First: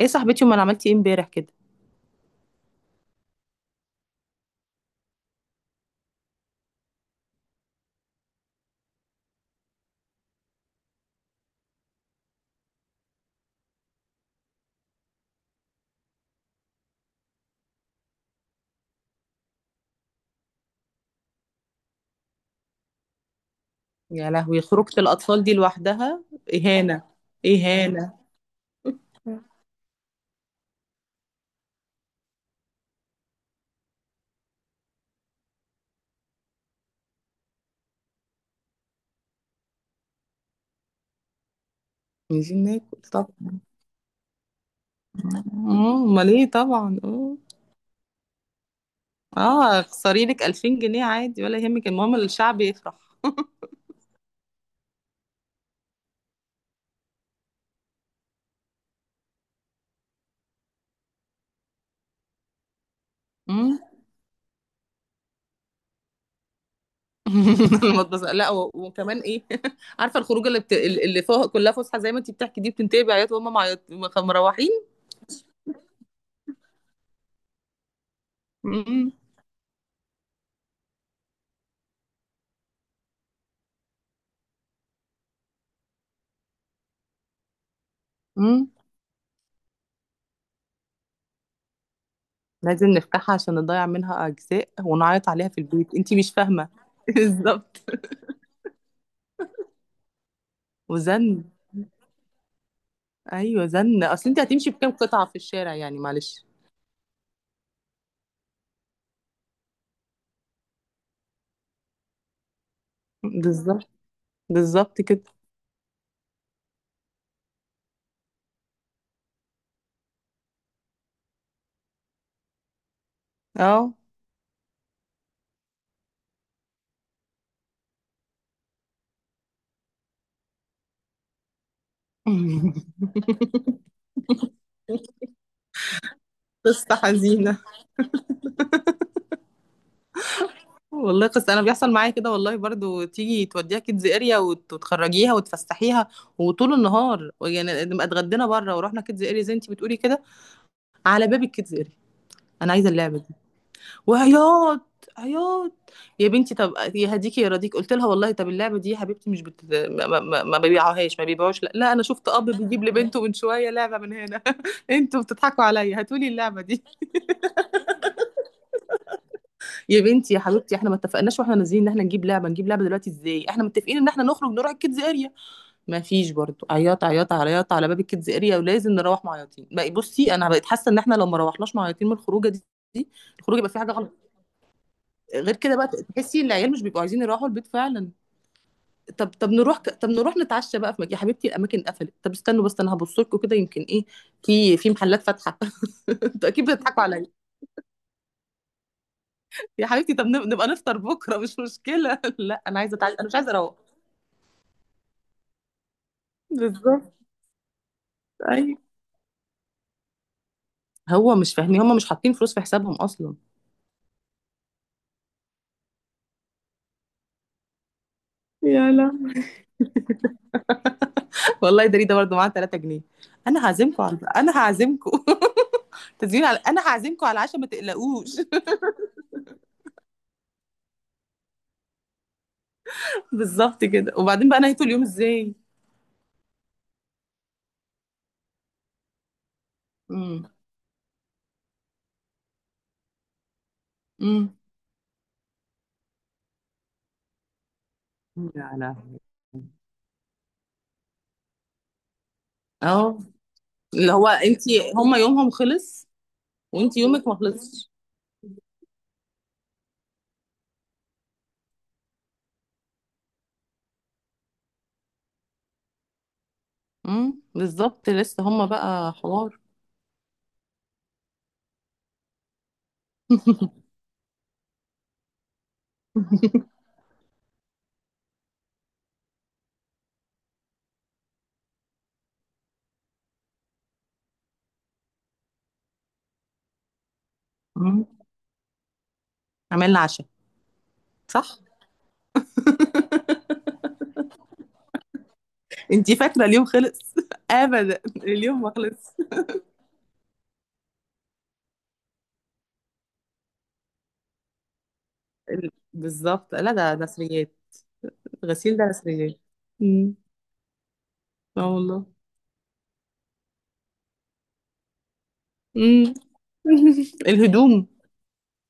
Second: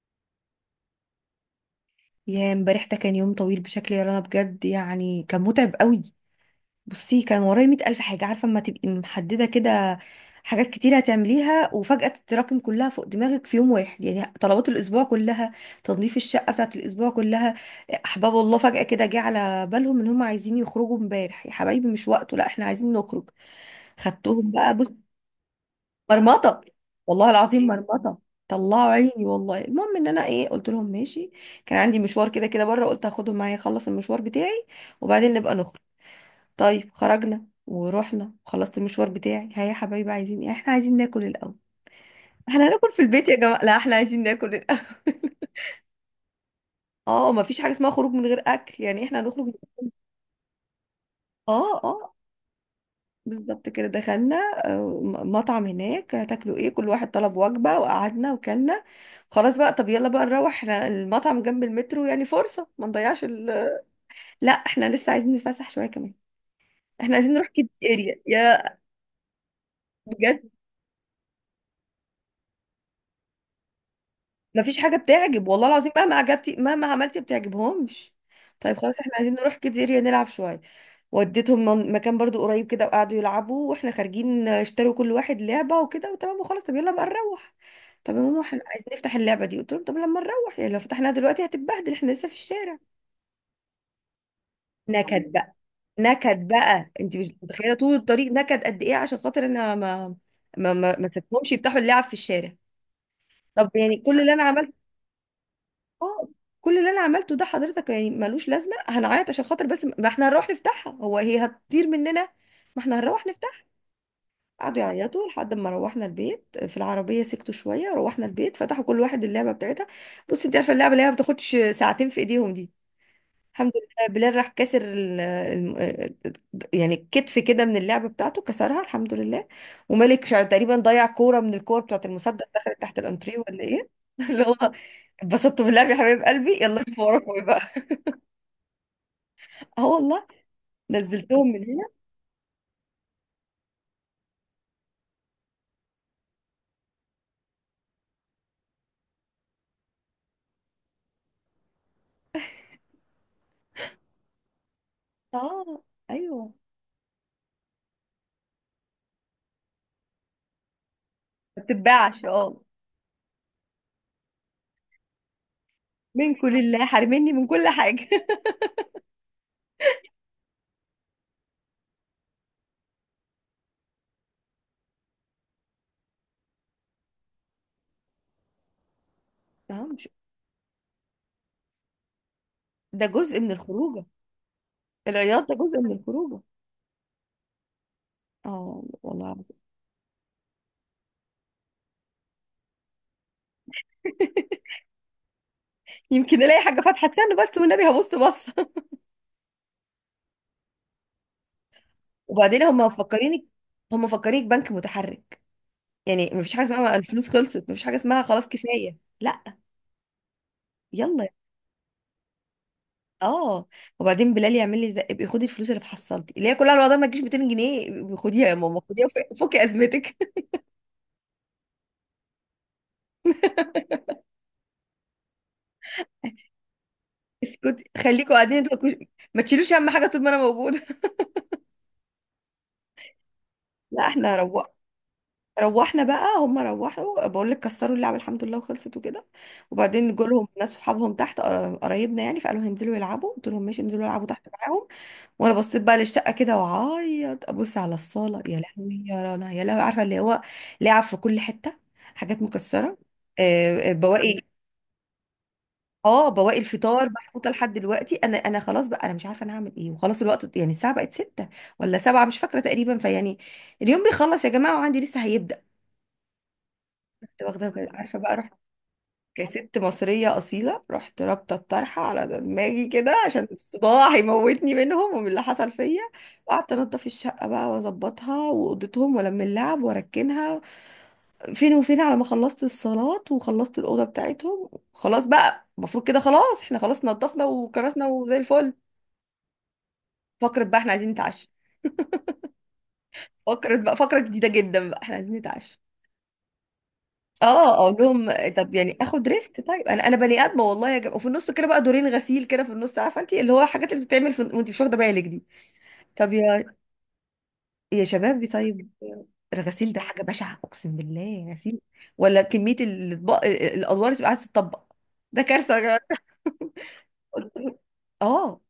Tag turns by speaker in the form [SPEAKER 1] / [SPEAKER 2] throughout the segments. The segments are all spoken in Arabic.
[SPEAKER 1] ايه صاحبتي، امال عملتي ايه امبارح كده؟
[SPEAKER 2] يا امبارح ده كان يوم طويل بشكل يا رنا، بجد يعني كان متعب قوي. بصي، كان ورايا مئة ألف حاجة. عارفة اما تبقي محددة كده، حاجات كتير هتعمليها وفجأة تتراكم كلها فوق دماغك في يوم واحد. يعني طلبات الأسبوع كلها، تنظيف الشقة بتاعت الأسبوع كلها. أحباب الله فجأة كده جه على بالهم إن هم عايزين يخرجوا امبارح. يا حبايبي، مش وقته. لا احنا عايزين نخرج.
[SPEAKER 1] يا
[SPEAKER 2] خدتهم
[SPEAKER 1] لهوي،
[SPEAKER 2] بقى، بص.
[SPEAKER 1] خروجة الاطفال دي لوحدها
[SPEAKER 2] مرمطه.
[SPEAKER 1] اهانة.
[SPEAKER 2] والله العظيم
[SPEAKER 1] اهانة.
[SPEAKER 2] مرمطه. طلعوا عيني والله. المهم ان انا ايه، قلت لهم ماشي. كان عندي مشوار كده كده بره، قلت هاخدهم معايا اخلص المشوار بتاعي وبعدين نبقى نخرج. طيب، خرجنا ورحنا، خلصت المشوار بتاعي. ها يا حبايبي، عايزين ايه؟ احنا عايزين ناكل الاول.
[SPEAKER 1] عايزين
[SPEAKER 2] احنا هناكل
[SPEAKER 1] ناكل
[SPEAKER 2] في البيت يا
[SPEAKER 1] طبعا.
[SPEAKER 2] جماعه. لا، احنا عايزين ناكل الاول.
[SPEAKER 1] امال ايه؟ طبعا
[SPEAKER 2] اه،
[SPEAKER 1] اه.
[SPEAKER 2] ما فيش حاجه اسمها خروج من غير اكل، يعني احنا هنخرج.
[SPEAKER 1] اه، اخسري لك 2000 جنيه عادي ولا
[SPEAKER 2] اه،
[SPEAKER 1] يهمك،
[SPEAKER 2] اه،
[SPEAKER 1] المهم الشعب يفرح.
[SPEAKER 2] بالظبط كده. دخلنا مطعم هناك. هتاكلوا ايه؟ كل واحد طلب وجبة وقعدنا وكلنا. خلاص بقى، طب يلا بقى نروح، احنا المطعم جنب المترو، يعني فرصة ما نضيعش ال...
[SPEAKER 1] مم.
[SPEAKER 2] لا، احنا لسه عايزين نتفسح شوية كمان، احنا عايزين نروح كيدز اريا
[SPEAKER 1] المطبخ، لا
[SPEAKER 2] يا...
[SPEAKER 1] وكمان ايه؟ عارفه
[SPEAKER 2] بجد،
[SPEAKER 1] الخروجه اللي فوق كلها فسحه زي ما انت بتحكي دي بتنتهي بعياط وهم معيط
[SPEAKER 2] ما فيش
[SPEAKER 1] مروحين.
[SPEAKER 2] حاجة بتعجب، والله العظيم مهما عجبتي مهما عملتي ما بتعجبهمش. طيب خلاص،
[SPEAKER 1] مم.
[SPEAKER 2] احنا عايزين نروح كيدز اريا نلعب شوية. وديتهم مكان برضو قريب كده، وقعدوا يلعبوا، واحنا خارجين اشتروا كل واحد لعبة وكده وتمام وخلاص. طب يلا بقى نروح. طب يا ماما، احنا
[SPEAKER 1] مم.
[SPEAKER 2] عايزين نفتح اللعبة دي. قلت لهم طب لما نروح، يعني لو فتحناها دلوقتي هتتبهدل، احنا لسه في الشارع.
[SPEAKER 1] لازم نفتحها عشان نضيع منها اجزاء ونعيط
[SPEAKER 2] نكد
[SPEAKER 1] عليها
[SPEAKER 2] بقى.
[SPEAKER 1] في البيت، انت مش
[SPEAKER 2] نكد
[SPEAKER 1] فاهمه.
[SPEAKER 2] بقى، انت مش متخيلة
[SPEAKER 1] بالظبط.
[SPEAKER 2] طول الطريق نكد قد ايه عشان خاطر انا ما
[SPEAKER 1] وزن.
[SPEAKER 2] سبتهمش يفتحوا اللعب في الشارع.
[SPEAKER 1] ايوه
[SPEAKER 2] طب يعني
[SPEAKER 1] زن،
[SPEAKER 2] كل
[SPEAKER 1] اصل
[SPEAKER 2] اللي
[SPEAKER 1] انت
[SPEAKER 2] انا
[SPEAKER 1] هتمشي
[SPEAKER 2] عملته،
[SPEAKER 1] بكام قطعة في الشارع يعني؟
[SPEAKER 2] اه،
[SPEAKER 1] معلش.
[SPEAKER 2] كل اللي انا عملته ده حضرتك يعني ملوش لازمة؟ هنعيط عشان خاطر بس ما احنا هنروح نفتحها، هو هي هتطير مننا؟ ما احنا هنروح نفتحها.
[SPEAKER 1] بالظبط.
[SPEAKER 2] قعدوا
[SPEAKER 1] بالظبط كده
[SPEAKER 2] يعيطوا لحد ما روحنا البيت، في العربية سكتوا شوية، روحنا البيت فتحوا كل واحد اللعبة بتاعتها. بص، انت عارفة اللعبة اللي هي ما بتاخدش ساعتين في ايديهم دي، الحمد
[SPEAKER 1] اه.
[SPEAKER 2] لله بلال راح كسر ال يعني كتف كده من اللعبة بتاعته، كسرها الحمد لله. وملك شعر تقريبا ضيع كورة من الكور بتاعت المسدس، دخلت تحت الانتريه ولا ايه اللي هو اتبسطت باللعب يا حبيب قلبي، يلا
[SPEAKER 1] قصة
[SPEAKER 2] انتوا وراكم ايه
[SPEAKER 1] حزينة.
[SPEAKER 2] بقى؟ اه والله.
[SPEAKER 1] والله
[SPEAKER 2] نزلتهم
[SPEAKER 1] قصة. أنا
[SPEAKER 2] من هنا.
[SPEAKER 1] بيحصل معايا كده والله برضو، تيجي توديها كيدز اريا وتخرجيها وتفسحيها وطول النهار، يعني نبقى اتغدينا بره ورحنا كيدز اريا زي انت بتقولي كده. على باب الكيدز اريا، أنا عايزة اللعبة، وعياط عياط.
[SPEAKER 2] اه.
[SPEAKER 1] يا
[SPEAKER 2] ايوه،
[SPEAKER 1] بنتي طب يهديكي يرضيك، قلت لها والله طب اللعبه دي يا حبيبتي مش بت... ما بيبيعوهاش، ما
[SPEAKER 2] ما
[SPEAKER 1] بيبيعوش. لا، لا، انا
[SPEAKER 2] بتتباعش،
[SPEAKER 1] شفت اب
[SPEAKER 2] اه.
[SPEAKER 1] بيجيب لبنته من شويه لعبه من هنا. انتوا بتضحكوا عليا، هاتوا لي
[SPEAKER 2] من كل
[SPEAKER 1] اللعبه دي.
[SPEAKER 2] الله حرمني من كل حاجة.
[SPEAKER 1] يا بنتي يا حبيبتي، احنا ما اتفقناش واحنا نازلين ان احنا نجيب لعبه، نجيب لعبه دلوقتي ازاي؟ احنا متفقين ان احنا نخرج نروح الكيدز اريا. ما فيش برضو عياط عياط عياط على باب الكيدز اريا، ولازم نروح معيطين
[SPEAKER 2] اه،
[SPEAKER 1] بقى.
[SPEAKER 2] مش،
[SPEAKER 1] بصي انا بقيت حاسه ان احنا لو ما روحناش معيطين من الخروجه
[SPEAKER 2] ده
[SPEAKER 1] دي،
[SPEAKER 2] جزء من
[SPEAKER 1] الخروجه يبقى في حاجه
[SPEAKER 2] الخروجه.
[SPEAKER 1] غلط.
[SPEAKER 2] العياط ده
[SPEAKER 1] غير كده
[SPEAKER 2] جزء
[SPEAKER 1] بقى
[SPEAKER 2] من الخروجه.
[SPEAKER 1] تحسي ان العيال مش بيبقوا عايزين يروحوا البيت فعلا.
[SPEAKER 2] اه
[SPEAKER 1] طب
[SPEAKER 2] والله
[SPEAKER 1] طب
[SPEAKER 2] العظيم.
[SPEAKER 1] نروح طب نروح نتعشى بقى في مكان. يا حبيبتي الاماكن قفلت، طب استنوا بس انا هبص لكم كده، يمكن ايه في في محلات فاتحه.
[SPEAKER 2] يمكن
[SPEAKER 1] انتوا
[SPEAKER 2] الاقي
[SPEAKER 1] اكيد
[SPEAKER 2] حاجه
[SPEAKER 1] بتضحكوا
[SPEAKER 2] فاتحه،
[SPEAKER 1] عليا.
[SPEAKER 2] استنى بس والنبي هبص، بص.
[SPEAKER 1] يا حبيبتي طب نبقى نفطر بكره، مش مشكله.
[SPEAKER 2] وبعدين
[SPEAKER 1] لا
[SPEAKER 2] هم
[SPEAKER 1] انا عايزه اتعشى، انا مش
[SPEAKER 2] مفكرينك،
[SPEAKER 1] عايزه اروح.
[SPEAKER 2] هم مفكرينك بنك متحرك. يعني مفيش حاجه اسمها
[SPEAKER 1] بالظبط.
[SPEAKER 2] الفلوس خلصت، مفيش حاجه اسمها خلاص
[SPEAKER 1] ايوه.
[SPEAKER 2] كفايه، لا. يلا.
[SPEAKER 1] هو مش فاهمين، هم مش حاطين فلوس في حسابهم اصلا.
[SPEAKER 2] اه، وبعدين بلال يعمل لي زق، ابقي خدي الفلوس اللي في حصلتي اللي هي كلها الوضع ما تجيش 200 جنيه، ابقي خديها يا ماما،
[SPEAKER 1] يا
[SPEAKER 2] خديها
[SPEAKER 1] لا،
[SPEAKER 2] فكي ازمتك.
[SPEAKER 1] والله ده، ده برضه معاه 3 جنيه. انا هعزمكم على، انا هعزمكم. تزيين، على انا هعزمكم على العشاء، ما
[SPEAKER 2] خليكوا
[SPEAKER 1] تقلقوش.
[SPEAKER 2] قاعدين انتوا، ما تشيلوش، اهم حاجه طول ما انا موجوده.
[SPEAKER 1] بالظبط
[SPEAKER 2] لا
[SPEAKER 1] كده.
[SPEAKER 2] احنا
[SPEAKER 1] وبعدين بقى
[SPEAKER 2] روقنا.
[SPEAKER 1] نهيتوا اليوم ازاي؟
[SPEAKER 2] روحنا بقى، هم روحوا بقول لك كسروا اللعبه الحمد لله، وخلصت وكده. وبعدين جولهم
[SPEAKER 1] امم.
[SPEAKER 2] ناس صحابهم تحت، قرايبنا يعني، فقالوا هينزلوا يلعبوا، قلت لهم ماشي انزلوا العبوا تحت
[SPEAKER 1] امم.
[SPEAKER 2] معاهم. وانا بصيت بقى للشقه كده وعيط، ابص على الصاله، يا
[SPEAKER 1] يا
[SPEAKER 2] لهوي
[SPEAKER 1] لهوي.
[SPEAKER 2] يا رنا، يا لهوي، عارفه اللي هو لعب في كل حته، حاجات مكسره،
[SPEAKER 1] اه، اللي هو
[SPEAKER 2] بواقي.
[SPEAKER 1] انت. هم يومهم خلص
[SPEAKER 2] اه، بواقي
[SPEAKER 1] وانت
[SPEAKER 2] الفطار
[SPEAKER 1] يومك ما
[SPEAKER 2] محطوطه لحد
[SPEAKER 1] خلصش.
[SPEAKER 2] دلوقتي. انا خلاص بقى، انا مش عارفه انا هعمل ايه، وخلاص الوقت يعني الساعه بقت 6 ولا 7 مش فاكره تقريبا، فيعني اليوم بيخلص يا جماعه وعندي لسه هيبدا. كنت
[SPEAKER 1] امم،
[SPEAKER 2] واخده بالي.
[SPEAKER 1] بالظبط
[SPEAKER 2] عارفه بقى
[SPEAKER 1] لسه
[SPEAKER 2] رحت
[SPEAKER 1] هم بقى حوار.
[SPEAKER 2] كست مصرية أصيلة، رحت رابطة الطرحة على دماغي كده عشان الصداع هيموتني منهم ومن اللي حصل فيا. قعدت أنضف الشقة بقى وأظبطها، وأوضتهم وألم اللعب وأركنها. فين وفين على ما خلصت الصلاة وخلصت الأوضة بتاعتهم. خلاص بقى، المفروض كده خلاص احنا خلاص نضفنا
[SPEAKER 1] مم.
[SPEAKER 2] وكرسنا وزي الفل.
[SPEAKER 1] عملنا عشاء.
[SPEAKER 2] فكرة بقى، احنا عايزين نتعشى.
[SPEAKER 1] صح.
[SPEAKER 2] فكرة بقى، فكرة جديدة جدا بقى، احنا عايزين نتعشى.
[SPEAKER 1] انت فاكره اليوم خلص؟
[SPEAKER 2] اه، اقول
[SPEAKER 1] ابدا،
[SPEAKER 2] لهم
[SPEAKER 1] اليوم ما
[SPEAKER 2] طب يعني
[SPEAKER 1] خلص.
[SPEAKER 2] اخد ريسك. طيب، انا بني ادمه والله يا جماعه، وفي النص كده بقى دورين غسيل كده في النص، عارفه انت اللي هو الحاجات اللي بتتعمل في... وانت مش واخده بالك دي. طب
[SPEAKER 1] بالظبط. لا
[SPEAKER 2] يا،
[SPEAKER 1] ده نسريات.
[SPEAKER 2] يا شباب،
[SPEAKER 1] غسيل ده
[SPEAKER 2] طيب
[SPEAKER 1] نسريات.
[SPEAKER 2] الغسيل ده
[SPEAKER 1] امم.
[SPEAKER 2] حاجه بشعه، اقسم بالله
[SPEAKER 1] اه
[SPEAKER 2] غسيل،
[SPEAKER 1] والله.
[SPEAKER 2] ولا كميه الاطباق، الادوار اللي بتبقى عايزه تطبق، ده كارثه يا جماعه.
[SPEAKER 1] امم.
[SPEAKER 2] قلت له،
[SPEAKER 1] الهدوم،
[SPEAKER 2] اه،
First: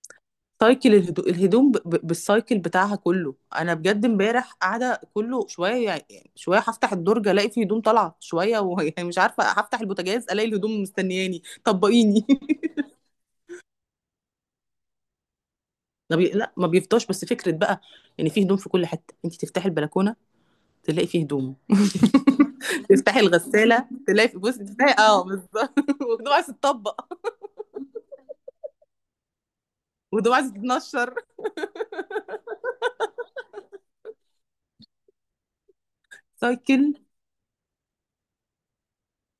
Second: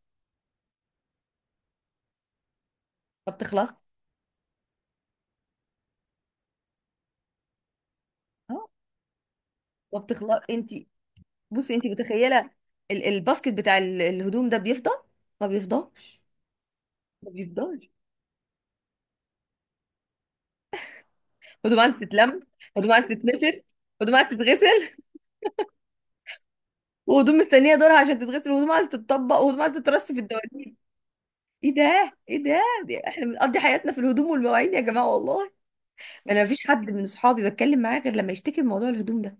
[SPEAKER 1] سايكل الهدوم بالسايكل بتاعها
[SPEAKER 2] ما
[SPEAKER 1] كله.
[SPEAKER 2] بتخلص.
[SPEAKER 1] انا بجد امبارح قاعده كله شويه، يعني شويه هفتح الدرج الاقي فيه هدوم طالعه شويه،
[SPEAKER 2] اه
[SPEAKER 1] و... يعني مش عارفه هفتح
[SPEAKER 2] ما
[SPEAKER 1] البوتاجاز
[SPEAKER 2] بتخلص
[SPEAKER 1] الاقي
[SPEAKER 2] انت.
[SPEAKER 1] الهدوم مستنياني
[SPEAKER 2] بصي انت
[SPEAKER 1] طبقيني.
[SPEAKER 2] متخيله الباسكت بتاع الهدوم ده بيفضى؟ ما
[SPEAKER 1] ما
[SPEAKER 2] بيفضاش.
[SPEAKER 1] بي... لا ما بيفضاش، بس
[SPEAKER 2] ما
[SPEAKER 1] فكره بقى
[SPEAKER 2] بيفضاش.
[SPEAKER 1] يعني في هدوم في كل حته. انت تفتحي البلكونه تلاقي فيه هدوم،
[SPEAKER 2] هدوم عايزة تتلم، هدوم عايزة
[SPEAKER 1] تفتحي
[SPEAKER 2] تتنشر،
[SPEAKER 1] الغساله
[SPEAKER 2] هدوم
[SPEAKER 1] تلاقي
[SPEAKER 2] عايزة
[SPEAKER 1] في، بص تفتحي
[SPEAKER 2] تتغسل،
[SPEAKER 1] اه بالظبط. وهدوم عايزه تطبق
[SPEAKER 2] وهدوم مستنية دورها عشان تتغسل، وهدوم عايزة تتطبق، وهدوم عايزة تترص في
[SPEAKER 1] وهدوم عايزه
[SPEAKER 2] الدواليب.
[SPEAKER 1] تتنشر.
[SPEAKER 2] ايه ده؟ ايه ده احنا بنقضي حياتنا في الهدوم والمواعين يا جماعة والله. انا مفيش حد
[SPEAKER 1] سايكل.
[SPEAKER 2] من صحابي بتكلم معاه غير لما يشتكي من موضوع الهدوم ده.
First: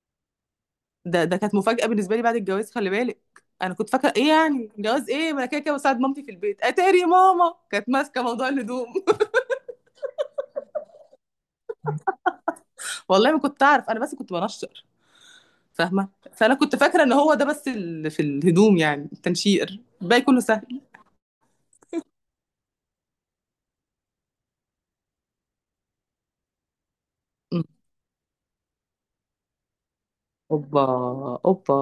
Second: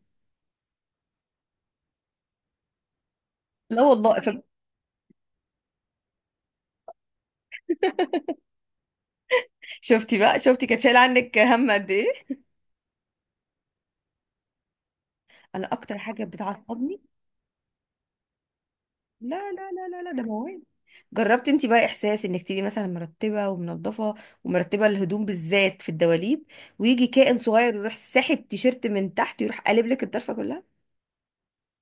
[SPEAKER 1] ده، ده كانت مفاجأة بالنسبة لي بعد الجواز، خلي بالك. انا
[SPEAKER 2] لا
[SPEAKER 1] كنت فاكرة
[SPEAKER 2] والله.
[SPEAKER 1] ايه يعني جواز؟ ايه ما انا كده كده بساعد مامتي في البيت، اتاري ماما كانت ماسكة موضوع الهدوم.
[SPEAKER 2] شفتي بقى، شفتي كانت شايله عنك هم قد ايه.
[SPEAKER 1] والله ما كنت اعرف، انا بس كنت بنشر.
[SPEAKER 2] انا اكتر
[SPEAKER 1] فاهمة،
[SPEAKER 2] حاجه
[SPEAKER 1] فانا كنت
[SPEAKER 2] بتعصبني،
[SPEAKER 1] فاكرة ان هو ده بس في الهدوم، يعني
[SPEAKER 2] لا لا
[SPEAKER 1] التنشير
[SPEAKER 2] لا لا لا،
[SPEAKER 1] الباقي
[SPEAKER 2] ده
[SPEAKER 1] كله
[SPEAKER 2] موال.
[SPEAKER 1] سهل.
[SPEAKER 2] جربت انت بقى احساس انك تبقي مثلا مرتبه ومنظفه، ومرتبه الهدوم بالذات في الدواليب، ويجي كائن
[SPEAKER 1] م.
[SPEAKER 2] صغير يروح ساحب تيشيرت من تحت، يروح قالب لك الطرفه كلها؟
[SPEAKER 1] اوبا. اوبا،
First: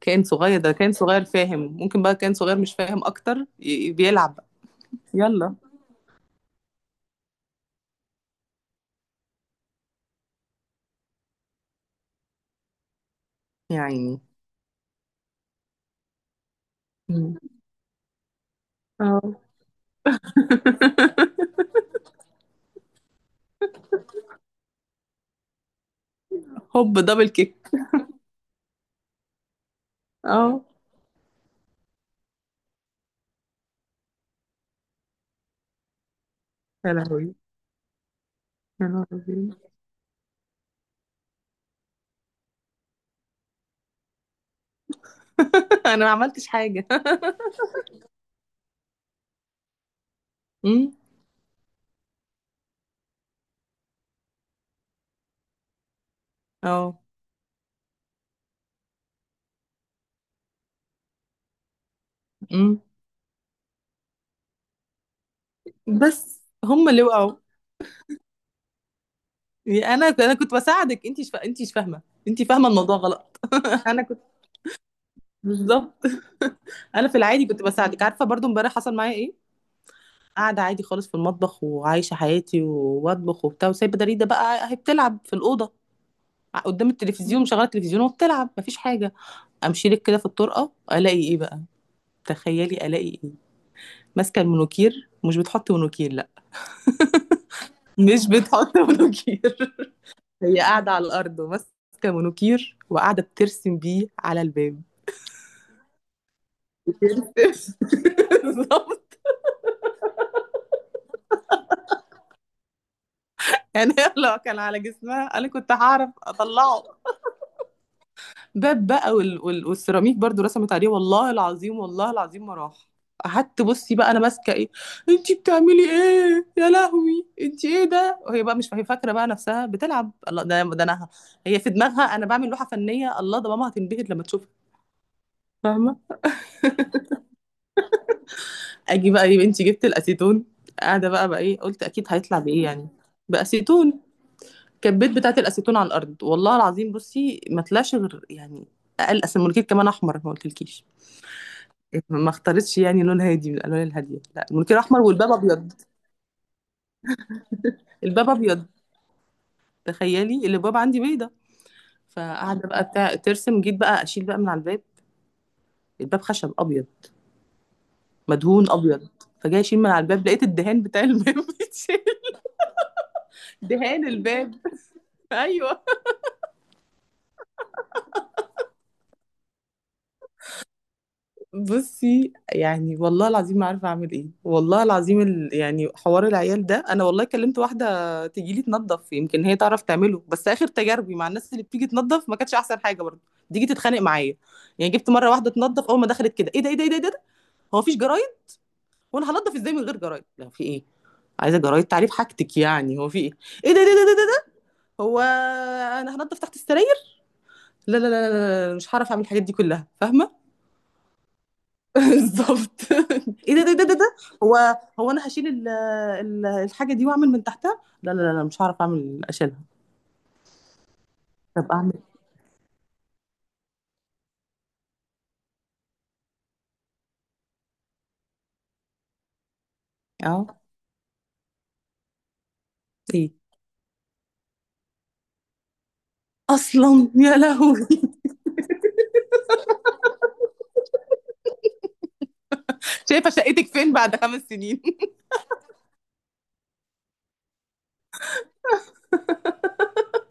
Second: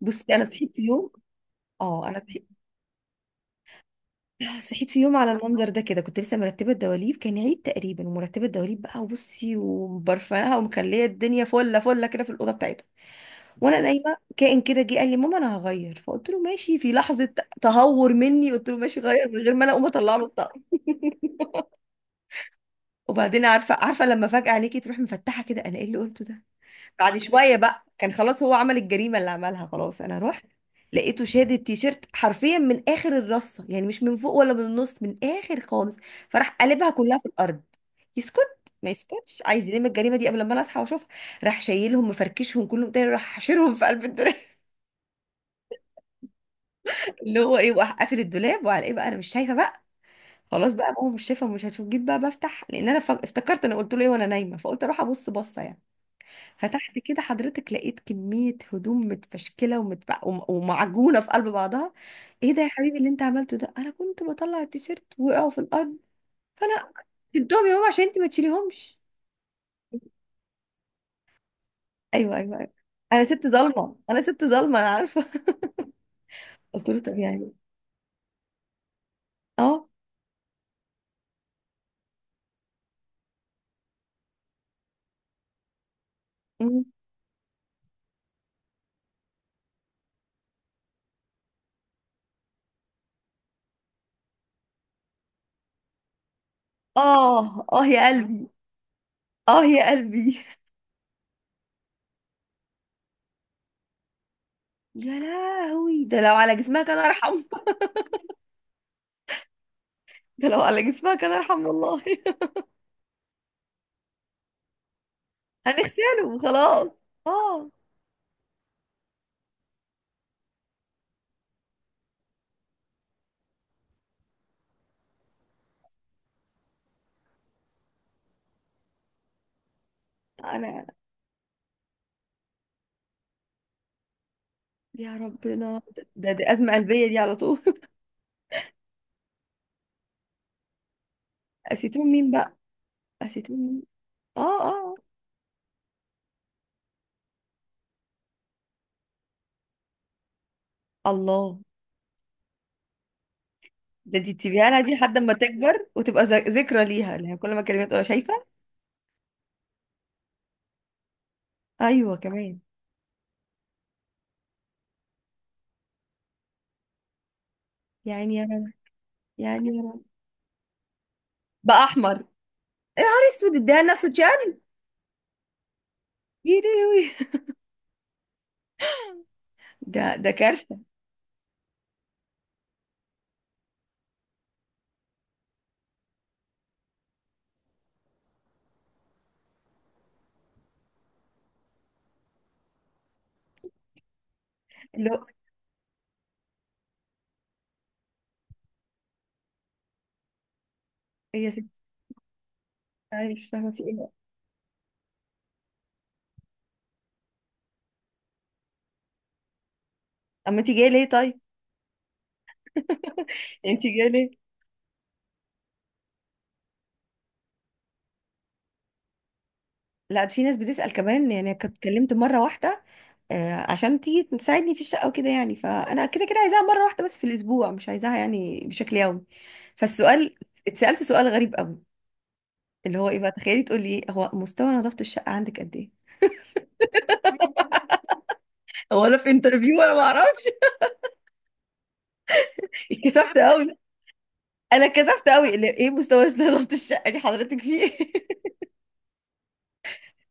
[SPEAKER 1] كائن
[SPEAKER 2] بصي انا
[SPEAKER 1] صغير
[SPEAKER 2] صحيت
[SPEAKER 1] ده
[SPEAKER 2] في
[SPEAKER 1] كائن
[SPEAKER 2] يوم،
[SPEAKER 1] صغير فاهم، ممكن
[SPEAKER 2] اه
[SPEAKER 1] بقى
[SPEAKER 2] انا
[SPEAKER 1] كائن
[SPEAKER 2] صحيت
[SPEAKER 1] صغير مش فاهم اكتر بيلعب بقى.
[SPEAKER 2] صحيت في يوم على
[SPEAKER 1] يلا.
[SPEAKER 2] المنظر ده كده. كنت لسه مرتبه الدواليب، كان عيد تقريبا، ومرتبه الدواليب بقى، وبصي ومبرفانها ومخليه الدنيا فله فله كده في الاوضه بتاعتها.
[SPEAKER 1] يا
[SPEAKER 2] وانا نايمه
[SPEAKER 1] عيني.
[SPEAKER 2] كائن كده جه قال لي: ماما انا هغير. فقلت له ماشي، في لحظه
[SPEAKER 1] م.
[SPEAKER 2] تهور مني قلت له ماشي
[SPEAKER 1] اه.
[SPEAKER 2] غير، من غير ما انا اقوم اطلع له. وبعدين عارفه، عارفه لما فجاه عليكي تروح مفتحه كده، انا ايه اللي قلته ده؟
[SPEAKER 1] هوب
[SPEAKER 2] بعد
[SPEAKER 1] دبل
[SPEAKER 2] شويه
[SPEAKER 1] كيك.
[SPEAKER 2] بقى، كان خلاص هو عمل الجريمه اللي عملها، خلاص. انا رحت
[SPEAKER 1] اه
[SPEAKER 2] لقيته شاد التيشيرت حرفيا من اخر الرصه، يعني مش من فوق ولا من النص، من اخر خالص، فراح قلبها
[SPEAKER 1] يا
[SPEAKER 2] كلها في
[SPEAKER 1] لهوي.
[SPEAKER 2] الارض. يسكت؟
[SPEAKER 1] يا
[SPEAKER 2] ما يسكتش،
[SPEAKER 1] لهوي.
[SPEAKER 2] عايز يلم الجريمه دي قبل ما انا اصحى واشوفها. راح شايلهم مفركشهم كلهم تاني، راح حاشرهم في قلب الدولاب
[SPEAKER 1] انا ما عملتش حاجه.
[SPEAKER 2] اللي هو ايه، وراح قافل الدولاب، وعلى ايه بقى، انا مش شايفه بقى. خلاص
[SPEAKER 1] امم.
[SPEAKER 2] بقى ماما مش شايفه، مش هتشوف. جيت بقى بفتح لان انا افتكرت انا قلت له ايه وانا نايمه، فقلت اروح ابص بصه يعني.
[SPEAKER 1] اه.
[SPEAKER 2] فتحت كده حضرتك، لقيت كمية هدوم متفشكلة ومعجونة في قلب بعضها. ايه ده يا
[SPEAKER 1] امم.
[SPEAKER 2] حبيبي اللي انت عملته ده؟ انا كنت بطلع التيشيرت وقعوا في الارض،
[SPEAKER 1] بس هم
[SPEAKER 2] فانا
[SPEAKER 1] اللي وقعوا.
[SPEAKER 2] شلتهم يا ماما عشان انت ما تشيليهمش.
[SPEAKER 1] يعني انا، انا كنت بساعدك، انت مش فاهمه.
[SPEAKER 2] ايوه،
[SPEAKER 1] انت
[SPEAKER 2] ايوه،
[SPEAKER 1] فاهمه
[SPEAKER 2] ايوه،
[SPEAKER 1] الموضوع
[SPEAKER 2] انا
[SPEAKER 1] غلط.
[SPEAKER 2] ست ظالمة،
[SPEAKER 1] انا
[SPEAKER 2] انا
[SPEAKER 1] كنت
[SPEAKER 2] ست ظالمة، انا عارفة.
[SPEAKER 1] بالظبط.
[SPEAKER 2] قلت له
[SPEAKER 1] انا في
[SPEAKER 2] طب
[SPEAKER 1] العادي
[SPEAKER 2] يعني،
[SPEAKER 1] كنت بساعدك. عارفه برضو امبارح حصل معايا ايه؟
[SPEAKER 2] اه.
[SPEAKER 1] قاعده عادي خالص في المطبخ وعايشه حياتي وبطبخ وبتاع، وسايبه دريده بقى هي بتلعب في الاوضه
[SPEAKER 2] مم.
[SPEAKER 1] قدام التلفزيون، مشغله التلفزيون وبتلعب، مفيش حاجه. امشي لك كده في الطرقه الاقي ايه بقى، تخيلي الاقي ايه. ماسكه المونوكير. مش بتحط مونوكير، لا.
[SPEAKER 2] اه، اه يا
[SPEAKER 1] مش
[SPEAKER 2] قلبي،
[SPEAKER 1] بتحط مونوكير.
[SPEAKER 2] اه يا قلبي.
[SPEAKER 1] هي قاعدة على الأرض وماسكة مونوكير وقاعدة بترسم بيه على الباب.
[SPEAKER 2] يا لهوي، ده لو على جسمها كان ارحم.
[SPEAKER 1] بترسم. بالظبط.
[SPEAKER 2] ده لو على جسمها كان ارحم والله.
[SPEAKER 1] يعني هي لو كان على جسمها أنا كنت هعرف
[SPEAKER 2] هنغسله
[SPEAKER 1] أطلعه.
[SPEAKER 2] وخلاص، اه.
[SPEAKER 1] باب بقى والسيراميك برضو رسمت عليه. والله العظيم، والله العظيم ما راح. قعدت بصي بقى انا ماسكه ايه. انتي بتعملي ايه يا لهوي، انتي ايه ده؟ وهي بقى مش، هي فاكره بقى نفسها بتلعب، الله ده، ده
[SPEAKER 2] انا،
[SPEAKER 1] انا، هي في دماغها انا بعمل لوحه فنيه، الله ده ماما هتنبهر لما تشوفها.
[SPEAKER 2] يا ربنا،
[SPEAKER 1] فاهمه.
[SPEAKER 2] ده أزمة قلبية دي على طول.
[SPEAKER 1] اجي بقى يا بنتي جبت الاسيتون. قاعده بقى، بقى ايه قلت، اكيد
[SPEAKER 2] أسيتون مين
[SPEAKER 1] هيطلع
[SPEAKER 2] بقى؟
[SPEAKER 1] بايه يعني.
[SPEAKER 2] أسيتون مين؟
[SPEAKER 1] باسيتون.
[SPEAKER 2] آه، آه،
[SPEAKER 1] كبيت بتاعه الاسيتون على الارض، والله العظيم بصي ما طلعش غير يعني اقل. اصل المنكير كمان احمر، ما قلتلكيش،
[SPEAKER 2] الله.
[SPEAKER 1] ما اختارتش يعني لون هادي من الالوان
[SPEAKER 2] ده
[SPEAKER 1] الهاديه،
[SPEAKER 2] دي
[SPEAKER 1] لا
[SPEAKER 2] تسيبيها
[SPEAKER 1] المنكير
[SPEAKER 2] لها دي
[SPEAKER 1] احمر
[SPEAKER 2] لحد ما
[SPEAKER 1] والباب ابيض.
[SPEAKER 2] تكبر وتبقى ذكرى ليها لها، كل ما كلمات تقولها
[SPEAKER 1] الباب
[SPEAKER 2] شايفة.
[SPEAKER 1] ابيض، تخيلي اللي الباب عندي بيضه.
[SPEAKER 2] أيوة كمان.
[SPEAKER 1] فقاعده بقى بتاع ترسم، جيت بقى اشيل بقى من على الباب. الباب خشب ابيض
[SPEAKER 2] يعني يا
[SPEAKER 1] مدهون
[SPEAKER 2] رب.
[SPEAKER 1] ابيض. فجاي
[SPEAKER 2] يعني
[SPEAKER 1] اشيل
[SPEAKER 2] يا
[SPEAKER 1] من على
[SPEAKER 2] رب.
[SPEAKER 1] الباب لقيت الدهان بتاع الباب
[SPEAKER 2] بقى
[SPEAKER 1] بيتشال.
[SPEAKER 2] أحمر؟ يا نهار أسود، اديها
[SPEAKER 1] دهان
[SPEAKER 2] لنفسه
[SPEAKER 1] الباب.
[SPEAKER 2] جان
[SPEAKER 1] ايوه.
[SPEAKER 2] يديوي. ده ده كارثة.
[SPEAKER 1] بصي يعني والله العظيم ما عارفه اعمل ايه، والله العظيم يعني حوار العيال ده انا والله كلمت واحده تجيلي تنظف يمكن هي تعرف تعمله، بس اخر تجاربي مع الناس اللي بتيجي تنظف ما كانتش احسن حاجه برضه. تيجي تتخانق معايا. يعني
[SPEAKER 2] اللي
[SPEAKER 1] جبت
[SPEAKER 2] هو
[SPEAKER 1] مره واحده تنظف، اول ما دخلت كده: ايه ده، ايه ده، ايه ده, إيه ده؟ هو مفيش جرايد وانا هنضف ازاي من غير جرايد؟ لا في ايه،
[SPEAKER 2] هي
[SPEAKER 1] عايزه
[SPEAKER 2] ست.
[SPEAKER 1] جرايد تعريف حاجتك يعني، هو في
[SPEAKER 2] أنا
[SPEAKER 1] ايه؟
[SPEAKER 2] مش فاهمة
[SPEAKER 1] ايه ده،
[SPEAKER 2] في
[SPEAKER 1] ايه ده، ايه ده,
[SPEAKER 2] إيه.
[SPEAKER 1] إيه ده, إيه ده؟ هو انا هنضف تحت السراير؟ لا لا لا لا لا، مش هعرف اعمل الحاجات دي كلها، فاهمه.
[SPEAKER 2] أما أنت جاية ليه طيب؟
[SPEAKER 1] بالظبط. ايه ده ده
[SPEAKER 2] أنت
[SPEAKER 1] ده ده
[SPEAKER 2] جاية
[SPEAKER 1] ده.
[SPEAKER 2] ليه؟
[SPEAKER 1] هو، هو انا هشيل الحاجه دي واعمل من تحتها؟ لا لا لا لا، مش هعرف اعمل اشيلها.
[SPEAKER 2] لا، ده في ناس بتسأل كمان. يعني كنت
[SPEAKER 1] طب اعمل
[SPEAKER 2] اتكلمت مرة واحدة عشان تيجي تساعدني في الشقة وكده، يعني فأنا كده كده عايزاها مرة واحدة بس في الأسبوع، مش عايزاها يعني بشكل يومي.
[SPEAKER 1] إيه؟
[SPEAKER 2] فالسؤال،
[SPEAKER 1] اه.
[SPEAKER 2] اتسألت سؤال غريب قوي، اللي هو ايه بقى،
[SPEAKER 1] ايه
[SPEAKER 2] تخيلي تقولي ايه: هو مستوى نظافة الشقة عندك قد ايه؟
[SPEAKER 1] اصلا يا لهوي.
[SPEAKER 2] هو انا في انترفيو؟ انا ما اعرفش.
[SPEAKER 1] شايفه
[SPEAKER 2] اتكسفت
[SPEAKER 1] شقتك
[SPEAKER 2] قوي.
[SPEAKER 1] فين بعد 5 سنين؟
[SPEAKER 2] انا اتكسفت قوي، اللي ايه مستوى نظافة الشقة دي حضرتك فيه.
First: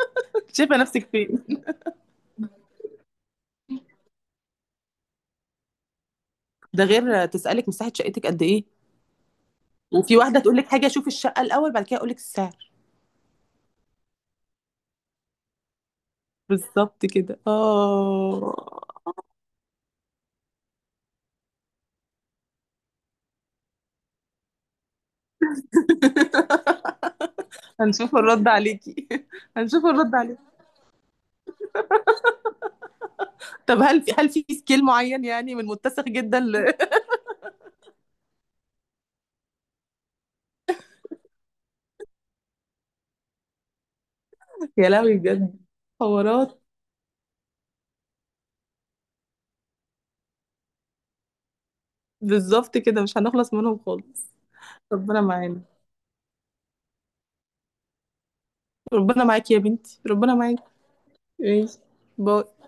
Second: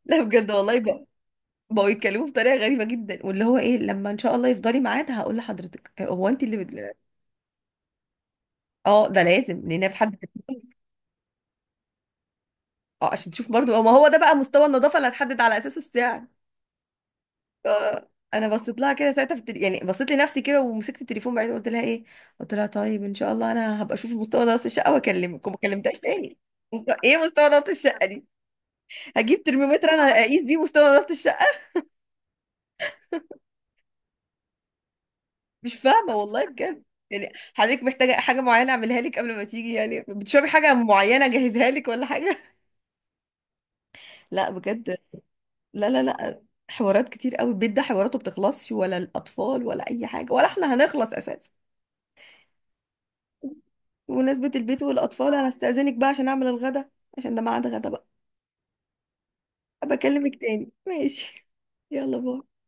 [SPEAKER 2] لا بجد
[SPEAKER 1] شايفه
[SPEAKER 2] والله بقى،
[SPEAKER 1] نفسك فين؟
[SPEAKER 2] بقوا يتكلموا بطريقة غريبة جدا، واللي هو ايه لما ان شاء الله يفضلي ميعاد هقول لحضرتك هو انت اللي بت...
[SPEAKER 1] ده غير تسالك مساحه شقتك قد ايه.
[SPEAKER 2] اه ده لازم، لان في حد.
[SPEAKER 1] وفي واحده تقول لك حاجه، شوف الشقه الاول بعد كده اقول لك السعر.
[SPEAKER 2] اه، عشان تشوف برضو، ما هو ده بقى مستوى النظافه اللي هتحدد على اساسه السعر.
[SPEAKER 1] بالظبط كده
[SPEAKER 2] انا بصيت لها
[SPEAKER 1] اه.
[SPEAKER 2] كده ساعتها في التل... يعني بصيت لنفسي كده، ومسكت التليفون بعيد، قلت لها ايه. قلت لها طيب ان شاء الله انا هبقى اشوف مستوى نظافه الشقه واكلمك. وما كلمتهاش تاني. ايه مستوى نظافه الشقه
[SPEAKER 1] هنشوف
[SPEAKER 2] دي؟
[SPEAKER 1] الرد عليكي.
[SPEAKER 2] هجيب
[SPEAKER 1] هنشوف
[SPEAKER 2] ترمومتر انا
[SPEAKER 1] الرد عليكي.
[SPEAKER 2] اقيس بيه مستوى نظافه الشقه؟
[SPEAKER 1] طب هل في، هل في سكيل معين يعني من
[SPEAKER 2] مش
[SPEAKER 1] متسخ
[SPEAKER 2] فاهمه
[SPEAKER 1] جدا؟
[SPEAKER 2] والله بجد. يعني حضرتك محتاجه حاجه معينه اعملها لك قبل ما تيجي؟ يعني بتشربي حاجه معينه اجهزها لك ولا حاجه؟ لا بجد.
[SPEAKER 1] يا لهوي بجد.
[SPEAKER 2] لا، لا، لا،
[SPEAKER 1] حوارات.
[SPEAKER 2] حوارات كتير قوي، البيت ده حواراته بتخلصش ولا الأطفال ولا أي حاجة ولا احنا هنخلص أساسا.
[SPEAKER 1] بالظبط كده، مش هنخلص منهم خالص.
[SPEAKER 2] بمناسبة البيت
[SPEAKER 1] ربنا
[SPEAKER 2] والأطفال، أنا
[SPEAKER 1] معانا.
[SPEAKER 2] استأذنك بقى عشان أعمل الغدا، عشان ده ميعاد غدا بقى.
[SPEAKER 1] ربنا معاكي يا بنتي،
[SPEAKER 2] بكلمك
[SPEAKER 1] ربنا معاكي.
[SPEAKER 2] تاني ماشي؟
[SPEAKER 1] ماشي.
[SPEAKER 2] يلا،
[SPEAKER 1] باي.
[SPEAKER 2] باي.